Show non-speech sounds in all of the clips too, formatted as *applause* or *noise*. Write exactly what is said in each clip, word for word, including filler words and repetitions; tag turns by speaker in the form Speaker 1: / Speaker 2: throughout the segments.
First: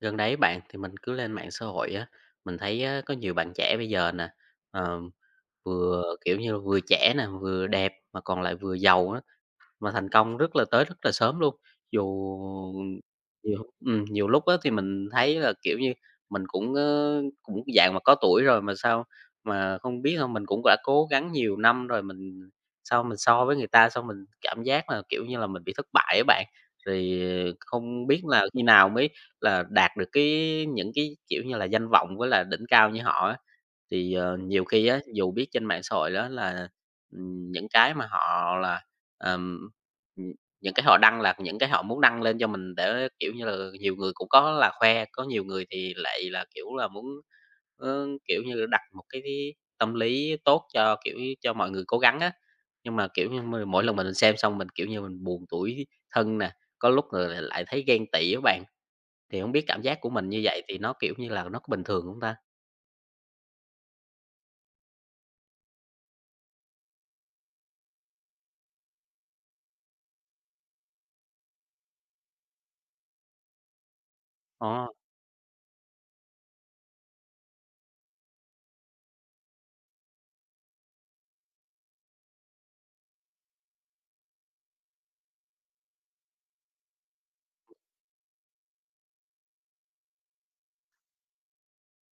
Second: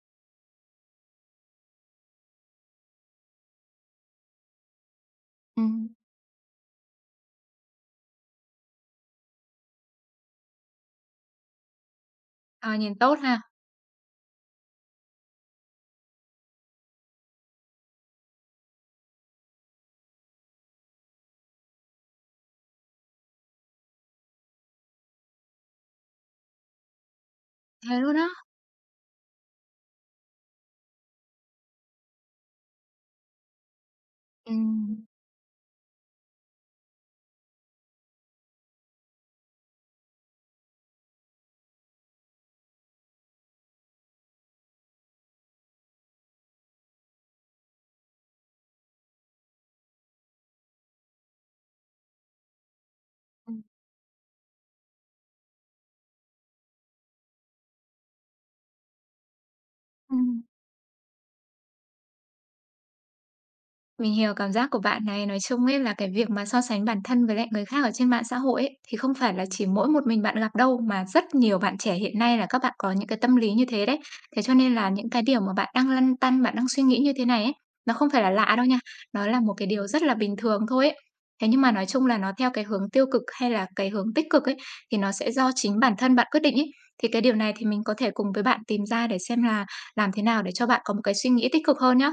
Speaker 1: Gần đấy bạn, thì mình cứ lên mạng xã hội á, mình thấy á, có nhiều bạn trẻ bây giờ nè, ờ,
Speaker 2: Ừm.
Speaker 1: vừa, kiểu như, vừa trẻ nè, vừa đẹp mà còn lại vừa giàu á mà thành công rất là tới rất là sớm luôn. Dù
Speaker 2: Ờ, nhìn tốt ha,
Speaker 1: nhiều ừm, nhiều lúc á thì mình thấy là, kiểu như, mình cũng, ơ, cũng dạng mà có tuổi rồi mà sao mà không biết không mình cũng đã cố gắng nhiều năm rồi, mình sao mình so với người ta xong mình cảm giác là, kiểu như là, mình bị thất bại á bạn. Thì
Speaker 2: thế
Speaker 1: không
Speaker 2: luôn
Speaker 1: biết
Speaker 2: á.
Speaker 1: là khi nào mới là đạt được cái những cái, kiểu như là, danh vọng với là đỉnh cao như họ á. Thì, ờ, nhiều khi
Speaker 2: Ừm.
Speaker 1: á, dù biết trên mạng xã hội đó là, ừm, những cái mà họ là Ờm, ừm, những cái họ đăng là những cái họ muốn đăng lên cho mình để, kiểu như là, nhiều người cũng có là khoe, có nhiều người thì lại là, kiểu là, muốn, ơ, kiểu như, là đặt một cái tâm lý tốt cho, kiểu, như cho mọi người cố gắng á. Nhưng mà, kiểu như, m
Speaker 2: Ừm.
Speaker 1: mỗi lần mình xem xong mình, kiểu như, mình buồn tủi thân nè, có lúc rồi lại lại thấy ghen tị á bạn, thì không biết cảm giác của mình như
Speaker 2: Ừm.
Speaker 1: vậy thì nó, kiểu như là, nó có bình thường hông ta?
Speaker 2: Mình hiểu cảm giác của bạn này, nói chung ấy là cái việc mà so sánh bản thân với lại người khác ở trên mạng xã hội ấy, thì không phải là chỉ mỗi một mình bạn gặp đâu mà rất nhiều bạn trẻ hiện nay là các bạn có những cái tâm lý như thế đấy. Thế cho nên
Speaker 1: Ồ,
Speaker 2: là những cái điều mà bạn đang lăn tăn, bạn đang suy nghĩ như thế này ấy, nó không phải là lạ đâu nha, nó là một cái điều rất là bình thường thôi ấy. Thế nhưng mà nói chung là nó theo cái hướng tiêu cực hay là cái hướng tích cực ấy thì nó sẽ do chính bản thân bạn quyết định ấy. Thì cái điều này thì mình có thể cùng với bạn tìm ra để xem là làm thế nào để cho bạn có một cái suy nghĩ tích cực hơn nhá.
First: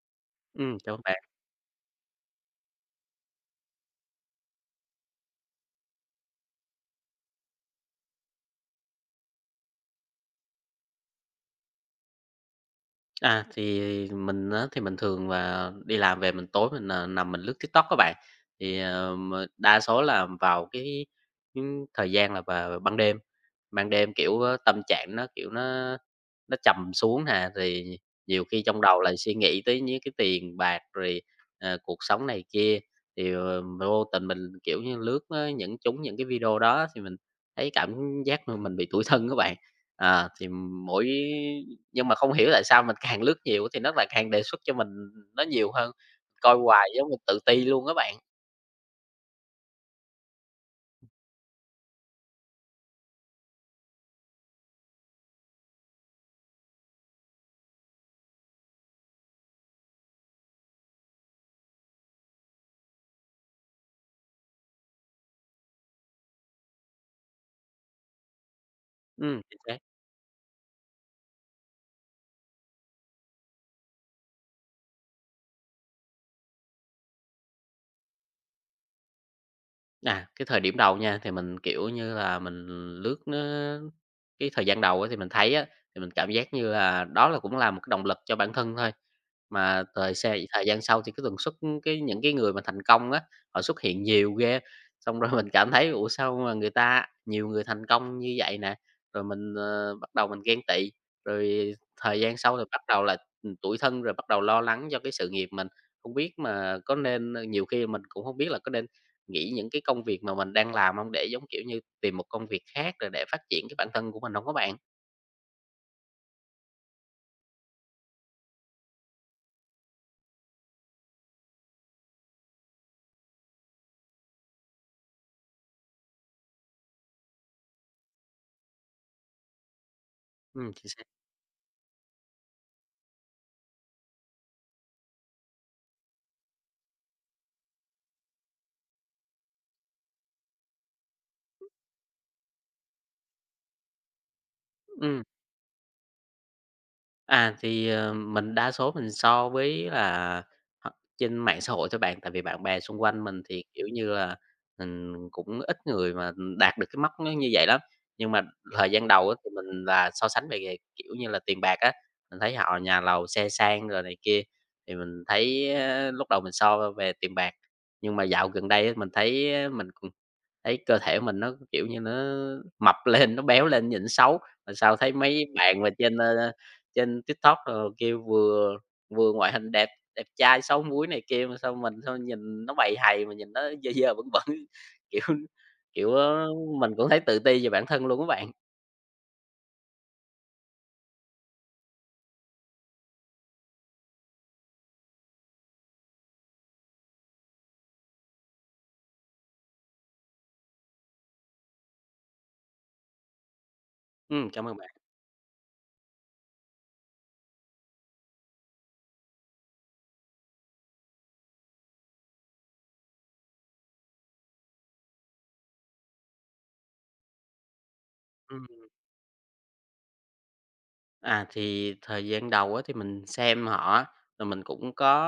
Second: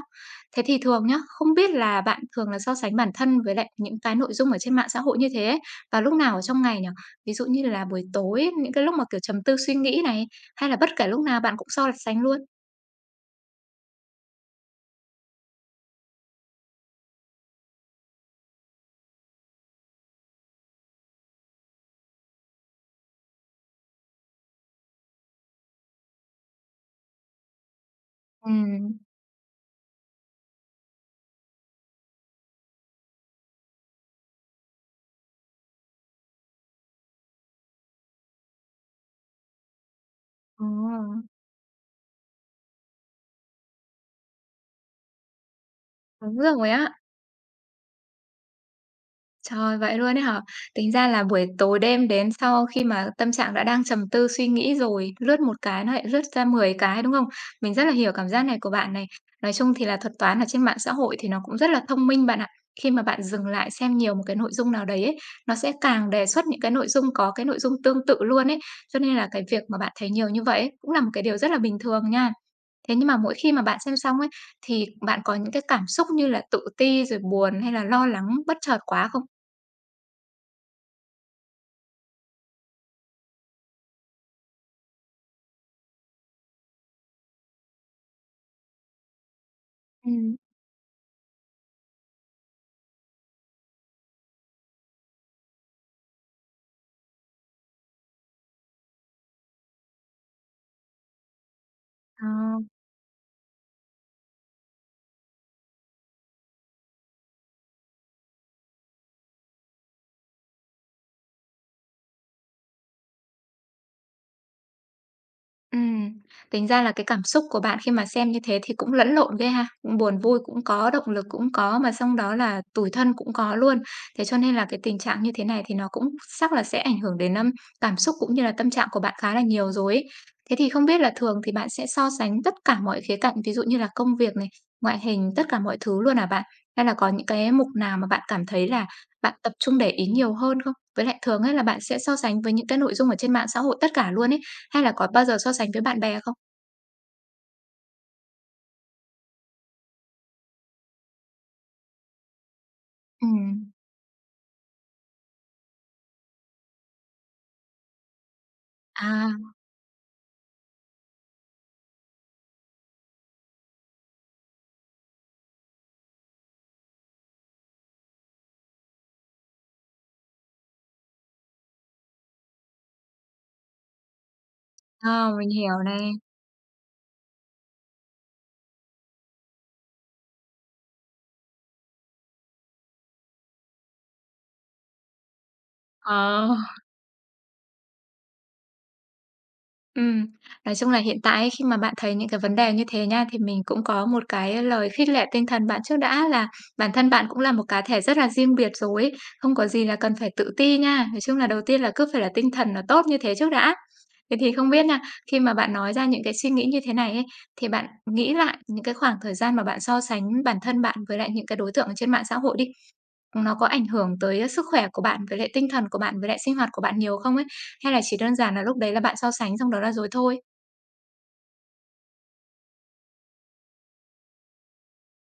Speaker 2: Thế
Speaker 1: ừm,
Speaker 2: thì
Speaker 1: chào
Speaker 2: thường nhá,
Speaker 1: bạn.
Speaker 2: không biết là bạn thường là so sánh bản thân với lại những cái nội dung ở trên mạng xã hội như thế ấy, vào lúc nào ở trong ngày nhỉ? Ví dụ như là buổi tối ấy, những cái lúc mà, kiểu, trầm tư suy nghĩ này, hay là bất kể lúc nào bạn cũng so sánh luôn?
Speaker 1: À, thì mình á, thì mình thường là đi làm về mình tối mình, à, nằm mình lướt TikTok các bạn. Thì, ờ, mà đa số là vào cái, ưm, thời gian là vào ban đêm, ban đêm, kiểu, á, tâm trạng nó, kiểu, nó nó trầm xuống nè, thì nhiều khi trong
Speaker 2: Ừm.
Speaker 1: đầu lại suy nghĩ tới những cái tiền bạc rồi, ờ, cuộc sống này kia, thì, ờ, vô tình mình, kiểu như, lướt á, những chúng những cái video đó thì mình thấy cảm giác mà mình bị tủi thân các bạn. À, thì
Speaker 2: Ồ,
Speaker 1: mỗi nhưng mà không hiểu tại sao mình càng lướt nhiều thì nó lại càng đề xuất cho mình nó nhiều hơn,
Speaker 2: đúng
Speaker 1: coi
Speaker 2: rồi
Speaker 1: hoài
Speaker 2: á.
Speaker 1: giống mình tự ti luôn á bạn.
Speaker 2: Trời, vậy luôn ấy hả? Tính ra là buổi tối đêm đến sau khi mà tâm trạng đã đang trầm tư suy nghĩ rồi, lướt một cái nó lại lướt ra mười cái, đúng không? Mình rất là hiểu cảm giác này của bạn này. Nói chung thì là thuật toán ở trên mạng xã hội thì nó cũng rất là thông minh bạn ạ. Khi mà bạn dừng lại xem nhiều một cái nội dung nào đấy ấy, nó sẽ càng đề xuất những cái nội dung có cái nội dung tương tự luôn ấy. Cho nên là
Speaker 1: Ừm,
Speaker 2: cái
Speaker 1: chính
Speaker 2: việc
Speaker 1: xác.
Speaker 2: mà bạn thấy nhiều như vậy ấy, cũng là một cái điều rất là bình thường nha. Thế nhưng mà mỗi khi mà bạn xem xong ấy, thì bạn có những cái cảm xúc như là tự ti rồi buồn hay là lo lắng bất chợt quá không?
Speaker 1: À, cái thời điểm đầu nha, thì mình, kiểu như là, mình lướt nó cái thời gian đầu á thì mình thấy á, thì mình cảm giác như là đó là cũng là một cái động lực cho bản thân thôi. Mà thời
Speaker 2: Ừ,
Speaker 1: xe thời gian sau thì cái tần suất cái những cái người mà thành công á, họ xuất hiện nhiều ghê, xong rồi *laughs* mình cảm thấy "Ủa, sao mà người ta nhiều người thành công như vậy nè?" Rồi mình, ờ, bắt đầu mình ghen tị, rồi thời
Speaker 2: ờ.
Speaker 1: gian sau rồi bắt đầu là, ừm, tủi thân, rồi bắt đầu lo lắng cho cái sự nghiệp mình. Không biết mà có nên, ờ, nhiều khi mình cũng không biết là có nên nghĩ những cái công việc mà mình đang làm không, để, giống kiểu như, tìm một công việc khác rồi để phát triển cái bản thân của mình không có bạn?
Speaker 2: Ừm, tính ra là cái cảm xúc của bạn khi mà xem như thế thì cũng lẫn lộn ghê ha, cũng buồn vui cũng có, động lực cũng có mà xong đó là tủi thân cũng có luôn. Thế cho nên là cái tình trạng như thế này thì nó cũng chắc là sẽ ảnh hưởng đến, ưm, cảm xúc cũng như là tâm trạng của bạn khá là nhiều rồi ấy. Thế thì
Speaker 1: Ừ,
Speaker 2: không
Speaker 1: chính
Speaker 2: biết
Speaker 1: xác.
Speaker 2: là thường thì bạn sẽ so sánh tất cả mọi khía cạnh, ví dụ như là công việc này, ngoại hình, tất cả mọi thứ luôn à bạn? Hay là có những cái mục nào mà bạn cảm thấy là bạn tập trung để ý nhiều hơn không? Với lại thường ấy là bạn sẽ so sánh với những cái nội dung ở trên mạng xã hội tất cả luôn ấy, hay là có
Speaker 1: Ừm,
Speaker 2: bao giờ so sánh với bạn bè không?
Speaker 1: à, thì, ờ, mình đa số mình so với là h trên mạng xã hội thôi bạn, tại vì bạn bè xung quanh mình thì,
Speaker 2: Ừm.
Speaker 1: kiểu như là, mình cũng ít người mà, đạt được cái mốc nó như vậy lắm. Nhưng mà thời gian đầu
Speaker 2: À,
Speaker 1: á, thì mình là so sánh về về, kiểu như là, tiền bạc á, mình thấy họ nhà lầu, xe sang rồi này kia, thì mình thấy, á, lúc đầu mình so về tiền bạc. Nhưng mà dạo gần đây á, mình thấy á, mình cũng thấy cơ thể mình nó, kiểu như, nó mập lên, nó béo lên nhìn xấu, mà sao thấy
Speaker 2: ờ,
Speaker 1: mấy
Speaker 2: mình hiểu
Speaker 1: bạn mà
Speaker 2: này.
Speaker 1: trên, ơ, trên TikTok đồ kia vừa vừa ngoại hình đẹp, đẹp trai xấu muối này kia, mà sao mình sao nhìn nó bầy hầy, mà nhìn nó dơ dơ, bẩn bẩn, *laughs* kiểu kiểu, ơ,
Speaker 2: Ờ,
Speaker 1: mình cũng thấy tự ti về bản thân luôn các bạn.
Speaker 2: ừm. Nói chung là hiện tại ấy, khi mà bạn thấy những cái vấn đề như thế nha, thì mình cũng có một cái lời khích lệ tinh thần bạn trước đã là bản thân bạn cũng là một cá thể rất là riêng biệt rồi ấy, không có gì là cần phải tự ti nha. Nói chung là đầu tiên là cứ phải là tinh thần nó tốt như thế trước đã. Thế
Speaker 1: Ừm,
Speaker 2: thì
Speaker 1: cảm
Speaker 2: không
Speaker 1: ơn
Speaker 2: biết
Speaker 1: bạn.
Speaker 2: nha, khi mà bạn nói ra những cái suy nghĩ như thế này ấy, thì bạn nghĩ lại những cái khoảng thời gian mà bạn so sánh bản thân bạn với lại những cái đối tượng ở trên mạng xã hội đi. Nó có ảnh hưởng tới ờ, sức khỏe của bạn với lại tinh thần của bạn, với lại sinh hoạt của bạn nhiều không ấy? Hay là chỉ đơn giản là
Speaker 1: Ừm.
Speaker 2: lúc đấy là bạn so sánh xong đó là rồi thôi?
Speaker 1: À, thì thời gian đầu á thì mình xem họ á, rồi mình cũng có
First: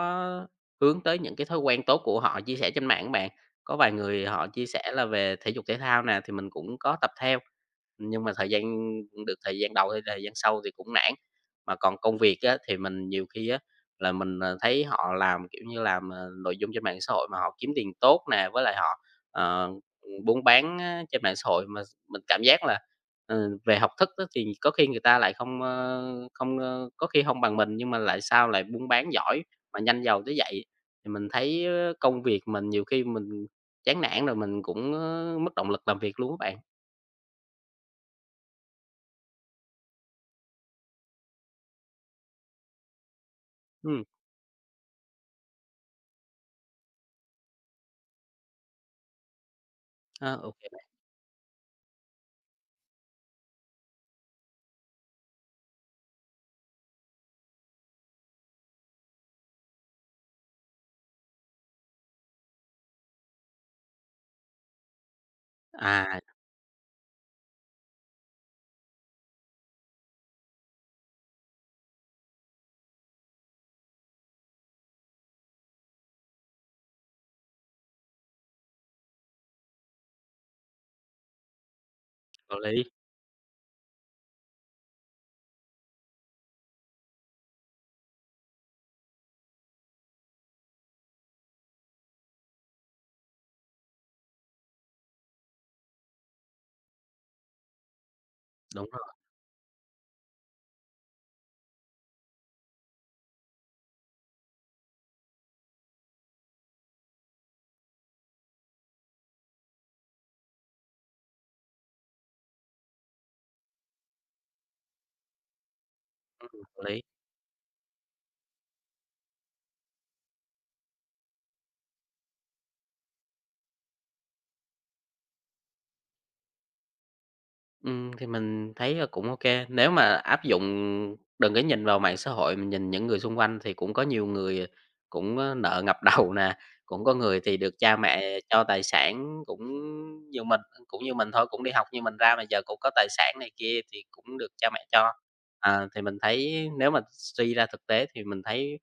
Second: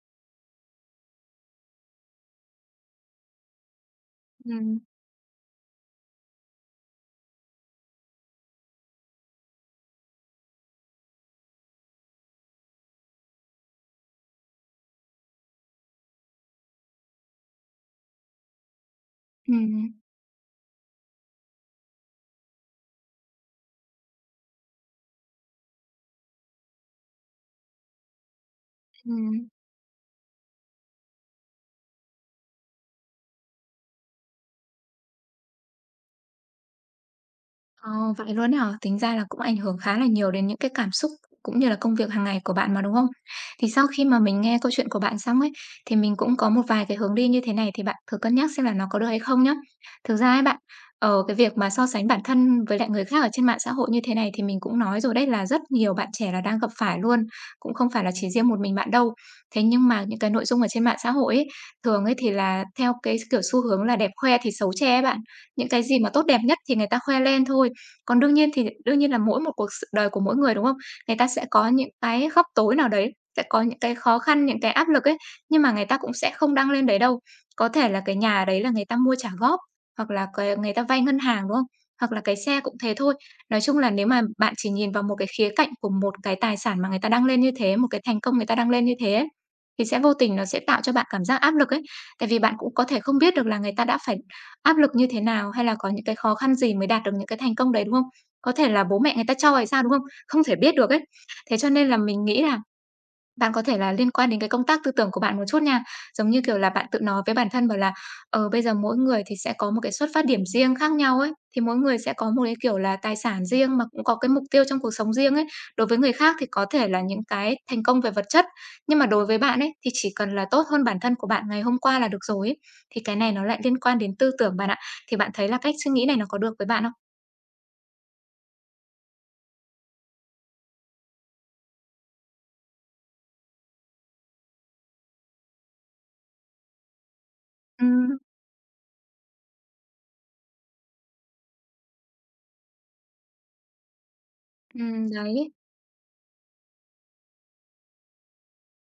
Speaker 1: hướng tới những cái thói quen tốt của họ chia sẻ trên mạng á bạn. Có vài người họ chia
Speaker 2: Ừm.
Speaker 1: sẻ là về thể dục thể thao nè, thì mình cũng có tập theo, nhưng mà thời gian được thời gian đầu hay thời gian sau thì cũng nản. Mà còn công việc á, thì mình nhiều khi á là mình, ờ, thấy họ làm, kiểu như, làm, ờ, nội dung trên mạng xã hội mà họ kiếm tiền tốt nè, với lại họ, ờ,
Speaker 2: Ừm,
Speaker 1: buôn bán á trên mạng xã hội mà mình cảm giác là ừ, về học thức á thì có khi người ta lại không, ơ, không, ơ có khi không bằng mình, nhưng mà lại sao lại buôn bán giỏi
Speaker 2: ừm.
Speaker 1: mà nhanh giàu tới vậy. Thì mình thấy á công việc mình nhiều khi mình chán nản rồi mình cũng, ơ, mất động lực làm việc luôn các bạn.
Speaker 2: Ờ, vậy luôn ấy hả? Tính ra là cũng ảnh hưởng khá là nhiều đến những cái cảm xúc cũng như là công việc hàng ngày của bạn mà, đúng không? Thì sau
Speaker 1: Ừ,
Speaker 2: khi mà mình nghe câu chuyện của bạn xong ấy, thì mình cũng có một vài cái hướng đi như thế này thì bạn thử cân nhắc xem là nó có được hay không nhá. Thực
Speaker 1: a,
Speaker 2: ra ấy
Speaker 1: ô
Speaker 2: bạn,
Speaker 1: bạn.
Speaker 2: ở cái việc mà so sánh bản thân với lại người khác ở trên mạng xã hội như thế này thì mình cũng nói rồi đấy là rất nhiều bạn trẻ là đang gặp phải luôn, cũng không phải là chỉ riêng một mình bạn đâu. Thế nhưng mà những cái nội dung ở trên mạng xã hội ấy, thường ấy thì là theo cái kiểu xu hướng là đẹp khoe thì xấu che ấy bạn. Những cái gì mà
Speaker 1: À,
Speaker 2: tốt đẹp nhất thì người ta khoe lên thôi. Còn đương nhiên thì đương nhiên là mỗi một cuộc s đời của mỗi người, đúng không? Người ta sẽ có những cái khóc tối nào đấy, sẽ có những cái khó khăn, những cái áp lực ấy, nhưng mà người ta cũng sẽ không đăng lên đấy đâu. Có thể là cái nhà đấy là người ta mua trả góp, hoặc là cái người ta vay ngân hàng, đúng không? Hoặc là cái
Speaker 1: có
Speaker 2: xe cũng
Speaker 1: lý,
Speaker 2: thế thôi. Nói chung là nếu mà bạn chỉ nhìn vào một cái khía cạnh của một cái tài sản mà người ta đăng lên như thế, một cái thành công người ta đăng lên như thế ấy, thì sẽ vô tình nó sẽ tạo cho bạn cảm giác áp lực ấy. Tại vì bạn cũng có thể không biết được là người ta đã phải áp lực như thế nào, hay là có những cái khó khăn gì mới đạt được những cái thành công đấy, đúng không? Có thể là
Speaker 1: đúng
Speaker 2: bố
Speaker 1: rồi,
Speaker 2: mẹ người ta cho hay sao, đúng không? Không thể biết được ấy. Thế cho nên là mình nghĩ là bạn có thể là liên quan đến cái công tác tư tưởng của bạn một chút nha. Giống như, kiểu là, bạn tự nói với bản thân bảo là, ờ, bây giờ mỗi người thì sẽ có một cái xuất phát điểm riêng khác nhau ấy, thì mỗi người sẽ có một cái, kiểu là, tài sản riêng mà cũng có cái mục tiêu trong cuộc sống riêng ấy. Đối với người khác thì có
Speaker 1: có
Speaker 2: thể
Speaker 1: lý.
Speaker 2: là những cái thành công về vật chất, nhưng mà đối với bạn ấy thì chỉ cần là tốt hơn bản thân của bạn ngày hôm qua là được rồi ấy. Thì cái này nó lại liên quan đến tư tưởng bạn ạ. Thì bạn thấy là cách suy nghĩ này nó có được với bạn không?
Speaker 1: Ừm, thì mình thấy là cũng ok. Nếu mà áp dụng đừng có nhìn vào mạng xã hội, mình nhìn những người xung quanh thì cũng có nhiều người cũng, ơ, nợ ngập *laughs* đầu nè, cũng có người thì được cha
Speaker 2: Ừm,
Speaker 1: mẹ cho tài sản, cũng như mình cũng như mình thôi, cũng đi học như mình ra mà giờ cũng có tài sản này kia thì cũng được cha mẹ
Speaker 2: ừm,
Speaker 1: cho.
Speaker 2: đấy.
Speaker 1: À, thì mình thấy nếu mà suy ra thực tế thì mình thấy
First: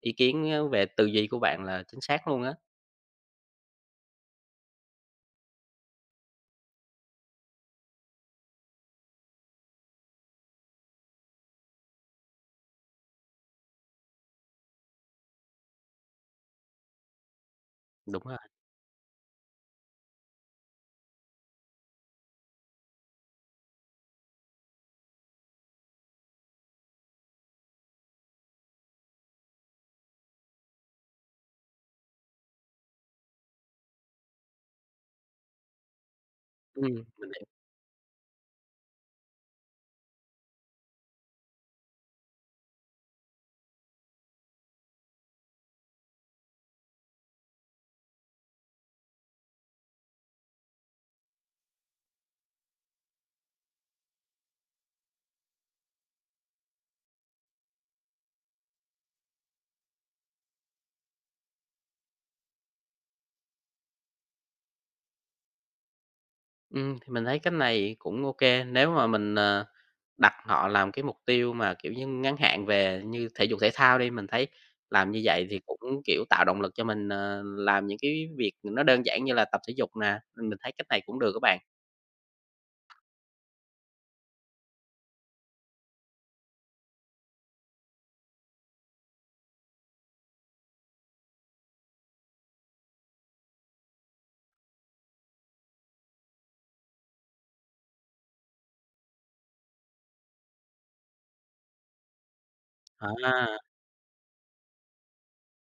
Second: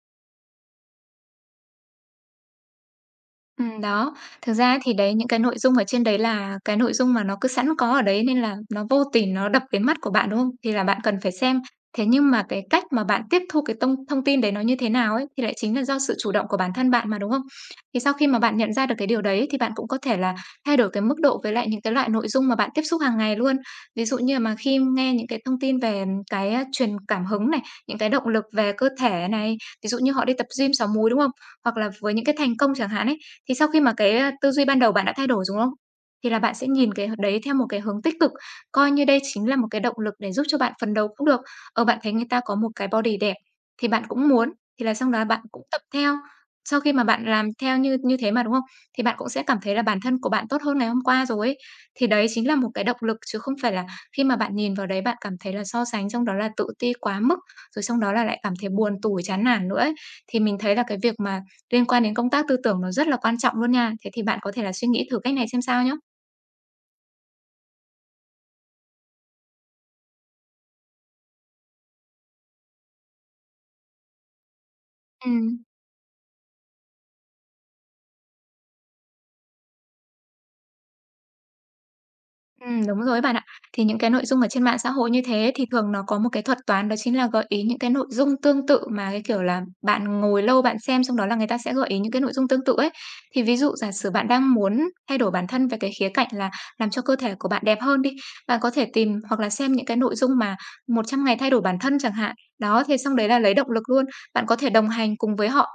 Speaker 1: ý kiến, ơ, về tư duy của bạn là chính xác luôn á.
Speaker 2: Ừm, đó. Thực ra thì đấy, những cái nội dung ở trên đấy là cái nội dung mà nó cứ sẵn có ở đấy nên là nó vô tình nó đập cái mắt của bạn, đúng không? Thì là bạn cần phải xem. Thế nhưng mà cái cách mà bạn tiếp thu cái thông thông tin đấy nó như thế nào ấy, thì lại chính là do sự chủ động của bản thân bạn mà, đúng không? Thì sau
Speaker 1: Đúng
Speaker 2: khi
Speaker 1: rồi.
Speaker 2: mà bạn nhận ra được cái điều đấy thì bạn cũng có thể là thay đổi cái mức độ với lại những cái loại nội dung mà bạn tiếp xúc hàng ngày luôn. Ví dụ như mà khi nghe những cái thông tin về cái, a, truyền cảm hứng này, những cái động lực về cơ thể này, ví dụ như họ đi tập gym sáu múi, đúng không? Hoặc là với những cái thành công chẳng hạn ấy, thì sau khi mà cái, a, tư duy ban đầu bạn đã thay đổi đúng không? Thì là bạn sẽ
Speaker 1: Ừm,
Speaker 2: nhìn cái
Speaker 1: mình
Speaker 2: đấy
Speaker 1: hiểu.
Speaker 2: theo một cái hướng tích cực, coi như đây chính là một cái động lực để giúp cho bạn phấn đấu cũng được. Ở bạn thấy người ta có một cái body đẹp thì bạn cũng muốn, thì là xong đó bạn cũng tập theo. Sau khi mà bạn làm theo như như thế mà, đúng không? Thì bạn cũng sẽ cảm thấy là bản thân của bạn tốt hơn ngày hôm qua rồi ấy. Thì đấy chính là một cái động lực chứ không phải là khi mà bạn nhìn vào đấy bạn cảm thấy là so sánh, xong đó là tự ti quá mức, rồi xong đó là lại cảm thấy buồn tủi, chán nản nữa ấy. Thì mình thấy là cái việc mà liên quan đến công tác tư tưởng nó rất là quan trọng luôn nha. Thế thì bạn có thể là suy nghĩ thử cách này xem sao nhá.
Speaker 1: Ừm, thì mình thấy cách này cũng ok. Nếu mà mình, ờ đặt họ làm cái mục tiêu mà, kiểu như, ngắn hạn về như thể dục thể thao đi, mình thấy làm như vậy
Speaker 2: Ừm.
Speaker 1: thì cũng, kiểu, tạo động lực cho mình, ờ, làm những cái việc nó đơn giản như là tập thể dục nè, ừm, mình thấy cách này cũng được các bạn.
Speaker 2: Ừm, đúng rồi ấy bạn ạ. Thì những cái nội dung ở trên mạng xã hội như thế thì thường nó có một cái thuật toán, đó chính là gợi ý những cái nội dung tương tự, mà cái kiểu là bạn ngồi lâu bạn xem xong đó là người ta sẽ gợi ý những cái nội dung tương tự ấy. Thì ví dụ giả sử bạn đang muốn thay đổi bản thân về cái khía cạnh là làm cho cơ thể của bạn đẹp hơn đi, bạn có thể tìm hoặc là xem những cái nội dung mà một trăm ngày thay đổi bản thân chẳng hạn. Đó, thế xong đấy là lấy
Speaker 1: À,
Speaker 2: động lực luôn. Bạn có thể đồng hành cùng với họ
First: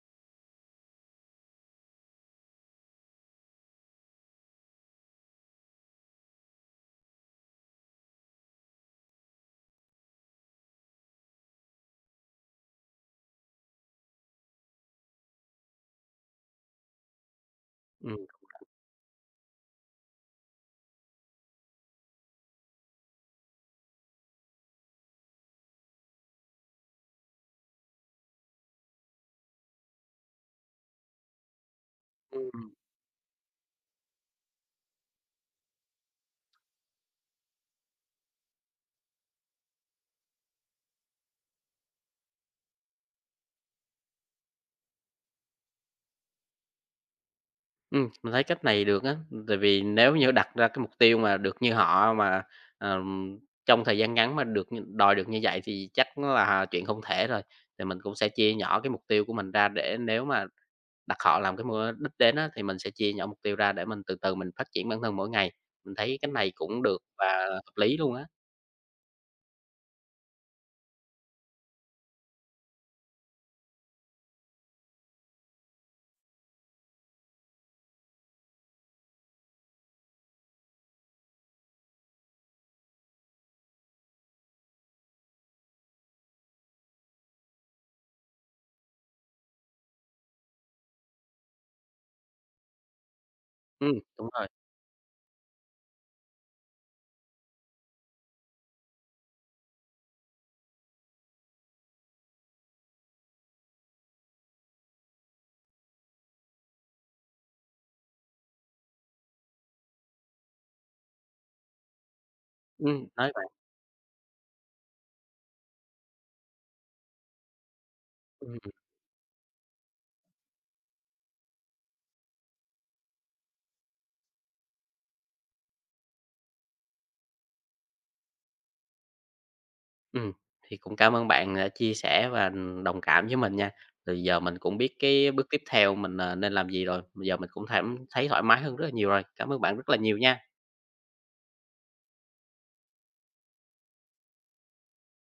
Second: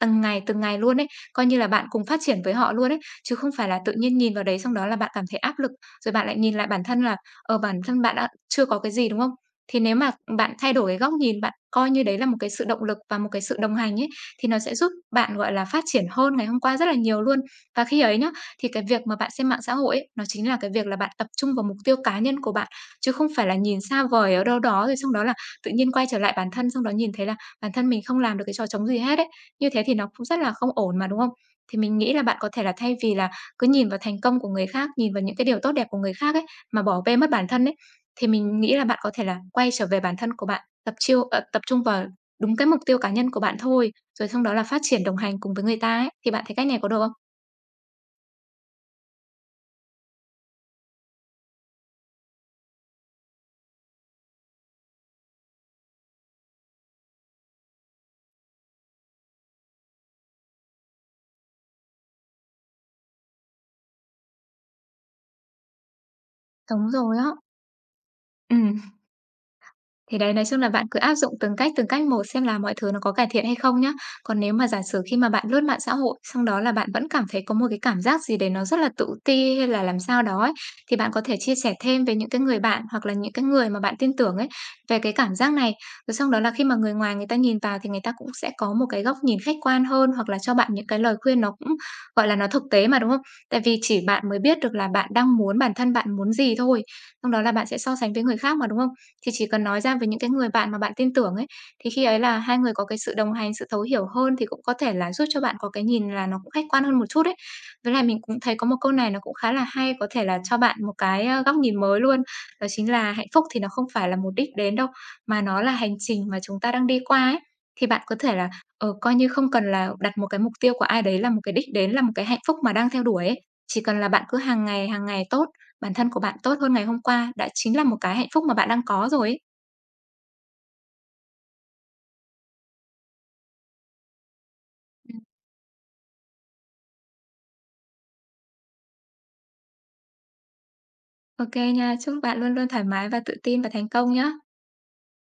Speaker 2: từng ngày, từng ngày luôn ấy, coi như là bạn cùng phát triển với họ luôn ấy, chứ không phải là tự nhiên nhìn vào đấy xong đó là bạn cảm thấy áp lực, rồi bạn lại nhìn lại bản thân là, ở bản thân bạn đã chưa có cái gì, đúng không? Thì nếu mà bạn thay đổi cái góc nhìn, bạn coi như đấy là một cái sự động lực và một cái sự đồng hành ấy, thì nó sẽ giúp bạn, gọi là, phát triển hơn ngày hôm qua rất là nhiều luôn. Và khi
Speaker 1: ừm,
Speaker 2: ấy nhá, thì cái việc mà bạn xem mạng xã hội ấy, nó chính là cái việc là bạn tập trung vào mục tiêu cá nhân của bạn, chứ không phải là nhìn xa vời ở đâu đó, rồi xong đó là tự nhiên quay trở lại bản thân, xong đó nhìn thấy là bản thân mình không làm được cái trò trống gì hết ấy. Như thế thì nó cũng rất là không ổn mà, đúng không? Thì mình nghĩ là bạn có thể
Speaker 1: ừm,
Speaker 2: là, thay vì là cứ nhìn vào thành công của người khác, nhìn vào những cái điều tốt đẹp của người khác ấy, mà bỏ bê mất bản thân ấy, thì mình nghĩ là bạn có thể là quay trở về bản thân của bạn, tập chiêu ờ, tập trung vào đúng cái mục tiêu cá nhân của bạn thôi, rồi sau đó là phát triển đồng hành cùng với người ta ấy, thì bạn thấy cách này có được không?
Speaker 1: ừm, mình thấy cách này được á, tại vì nếu như đặt ra cái mục tiêu mà được như họ mà, ờm, trong thời gian ngắn mà được như đòi được như vậy thì chắc nó là chuyện không thể rồi, thì mình cũng sẽ chia nhỏ cái mục tiêu của mình ra để nếu mà đặt họ làm cái mô đích đến á, thì mình sẽ chia nhỏ mục tiêu ra để mình từ từ mình phát triển bản thân mỗi ngày. Mình thấy cái này cũng
Speaker 2: Đúng
Speaker 1: được
Speaker 2: rồi
Speaker 1: và
Speaker 2: á.
Speaker 1: hợp lý luôn á.
Speaker 2: Ừ. Thì đấy, nói chung là bạn cứ áp dụng từng cách, từng cách một xem là mọi thứ nó có cải thiện hay không nhá. Còn nếu mà giả sử khi mà bạn lướt mạng xã hội, xong đó là bạn vẫn cảm thấy có một cái cảm giác gì đấy nó rất là tự ti hay là làm sao đó ấy, thì bạn có thể chia sẻ thêm với những cái người bạn hoặc là những cái người mà bạn tin tưởng ấy về cái cảm giác này. Rồi xong đó là khi mà người ngoài người ta nhìn vào thì người ta cũng sẽ có một cái góc nhìn khách quan hơn, hoặc là cho bạn những cái lời khuyên nó cũng, gọi là, nó thực tế mà, đúng không? Tại vì
Speaker 1: Ừ,
Speaker 2: chỉ
Speaker 1: đúng
Speaker 2: bạn mới
Speaker 1: rồi.
Speaker 2: biết được là bạn đang muốn bản thân bạn muốn gì thôi, xong đó là bạn sẽ so sánh với người khác mà, đúng không? Thì chỉ cần nói ra với những cái người bạn mà bạn tin tưởng ấy, thì khi ấy là hai người có cái sự đồng hành, sự thấu hiểu hơn, thì cũng có thể là giúp cho bạn có cái nhìn là nó cũng khách quan hơn một chút ấy. Với lại mình cũng thấy có một câu này nó cũng khá là hay, có thể là cho bạn một cái, ơ, góc nhìn mới luôn, đó
Speaker 1: Ừ,
Speaker 2: chính là hạnh
Speaker 1: nói
Speaker 2: phúc
Speaker 1: bạn.
Speaker 2: thì nó không phải là một đích đến đâu, mà nó là hành trình mà chúng ta đang đi qua ấy. Thì bạn có thể là,
Speaker 1: Ừ,
Speaker 2: ờ, coi như không cần là đặt một cái mục tiêu của ai đấy là một cái đích đến, là một cái hạnh phúc mà đang theo đuổi ấy, chỉ cần là bạn cứ hàng ngày, hàng ngày tốt bản thân của bạn tốt hơn ngày hôm qua đã chính là một cái hạnh phúc mà bạn đang có rồi ấy.
Speaker 1: ừm, thì cũng cảm ơn bạn đã chia sẻ và, đồng cảm với mình nha. Từ giờ mình cũng biết
Speaker 2: Ừm.
Speaker 1: cái bước tiếp theo mình, ờ, nên làm gì rồi. Bây giờ mình cũng thảm thấy thoải mái hơn rất là nhiều rồi. Cảm ơn bạn rất là nhiều nha.
Speaker 2: Ô nha, chúc bạn luôn luôn thoải mái và tự tin và thành công nhá.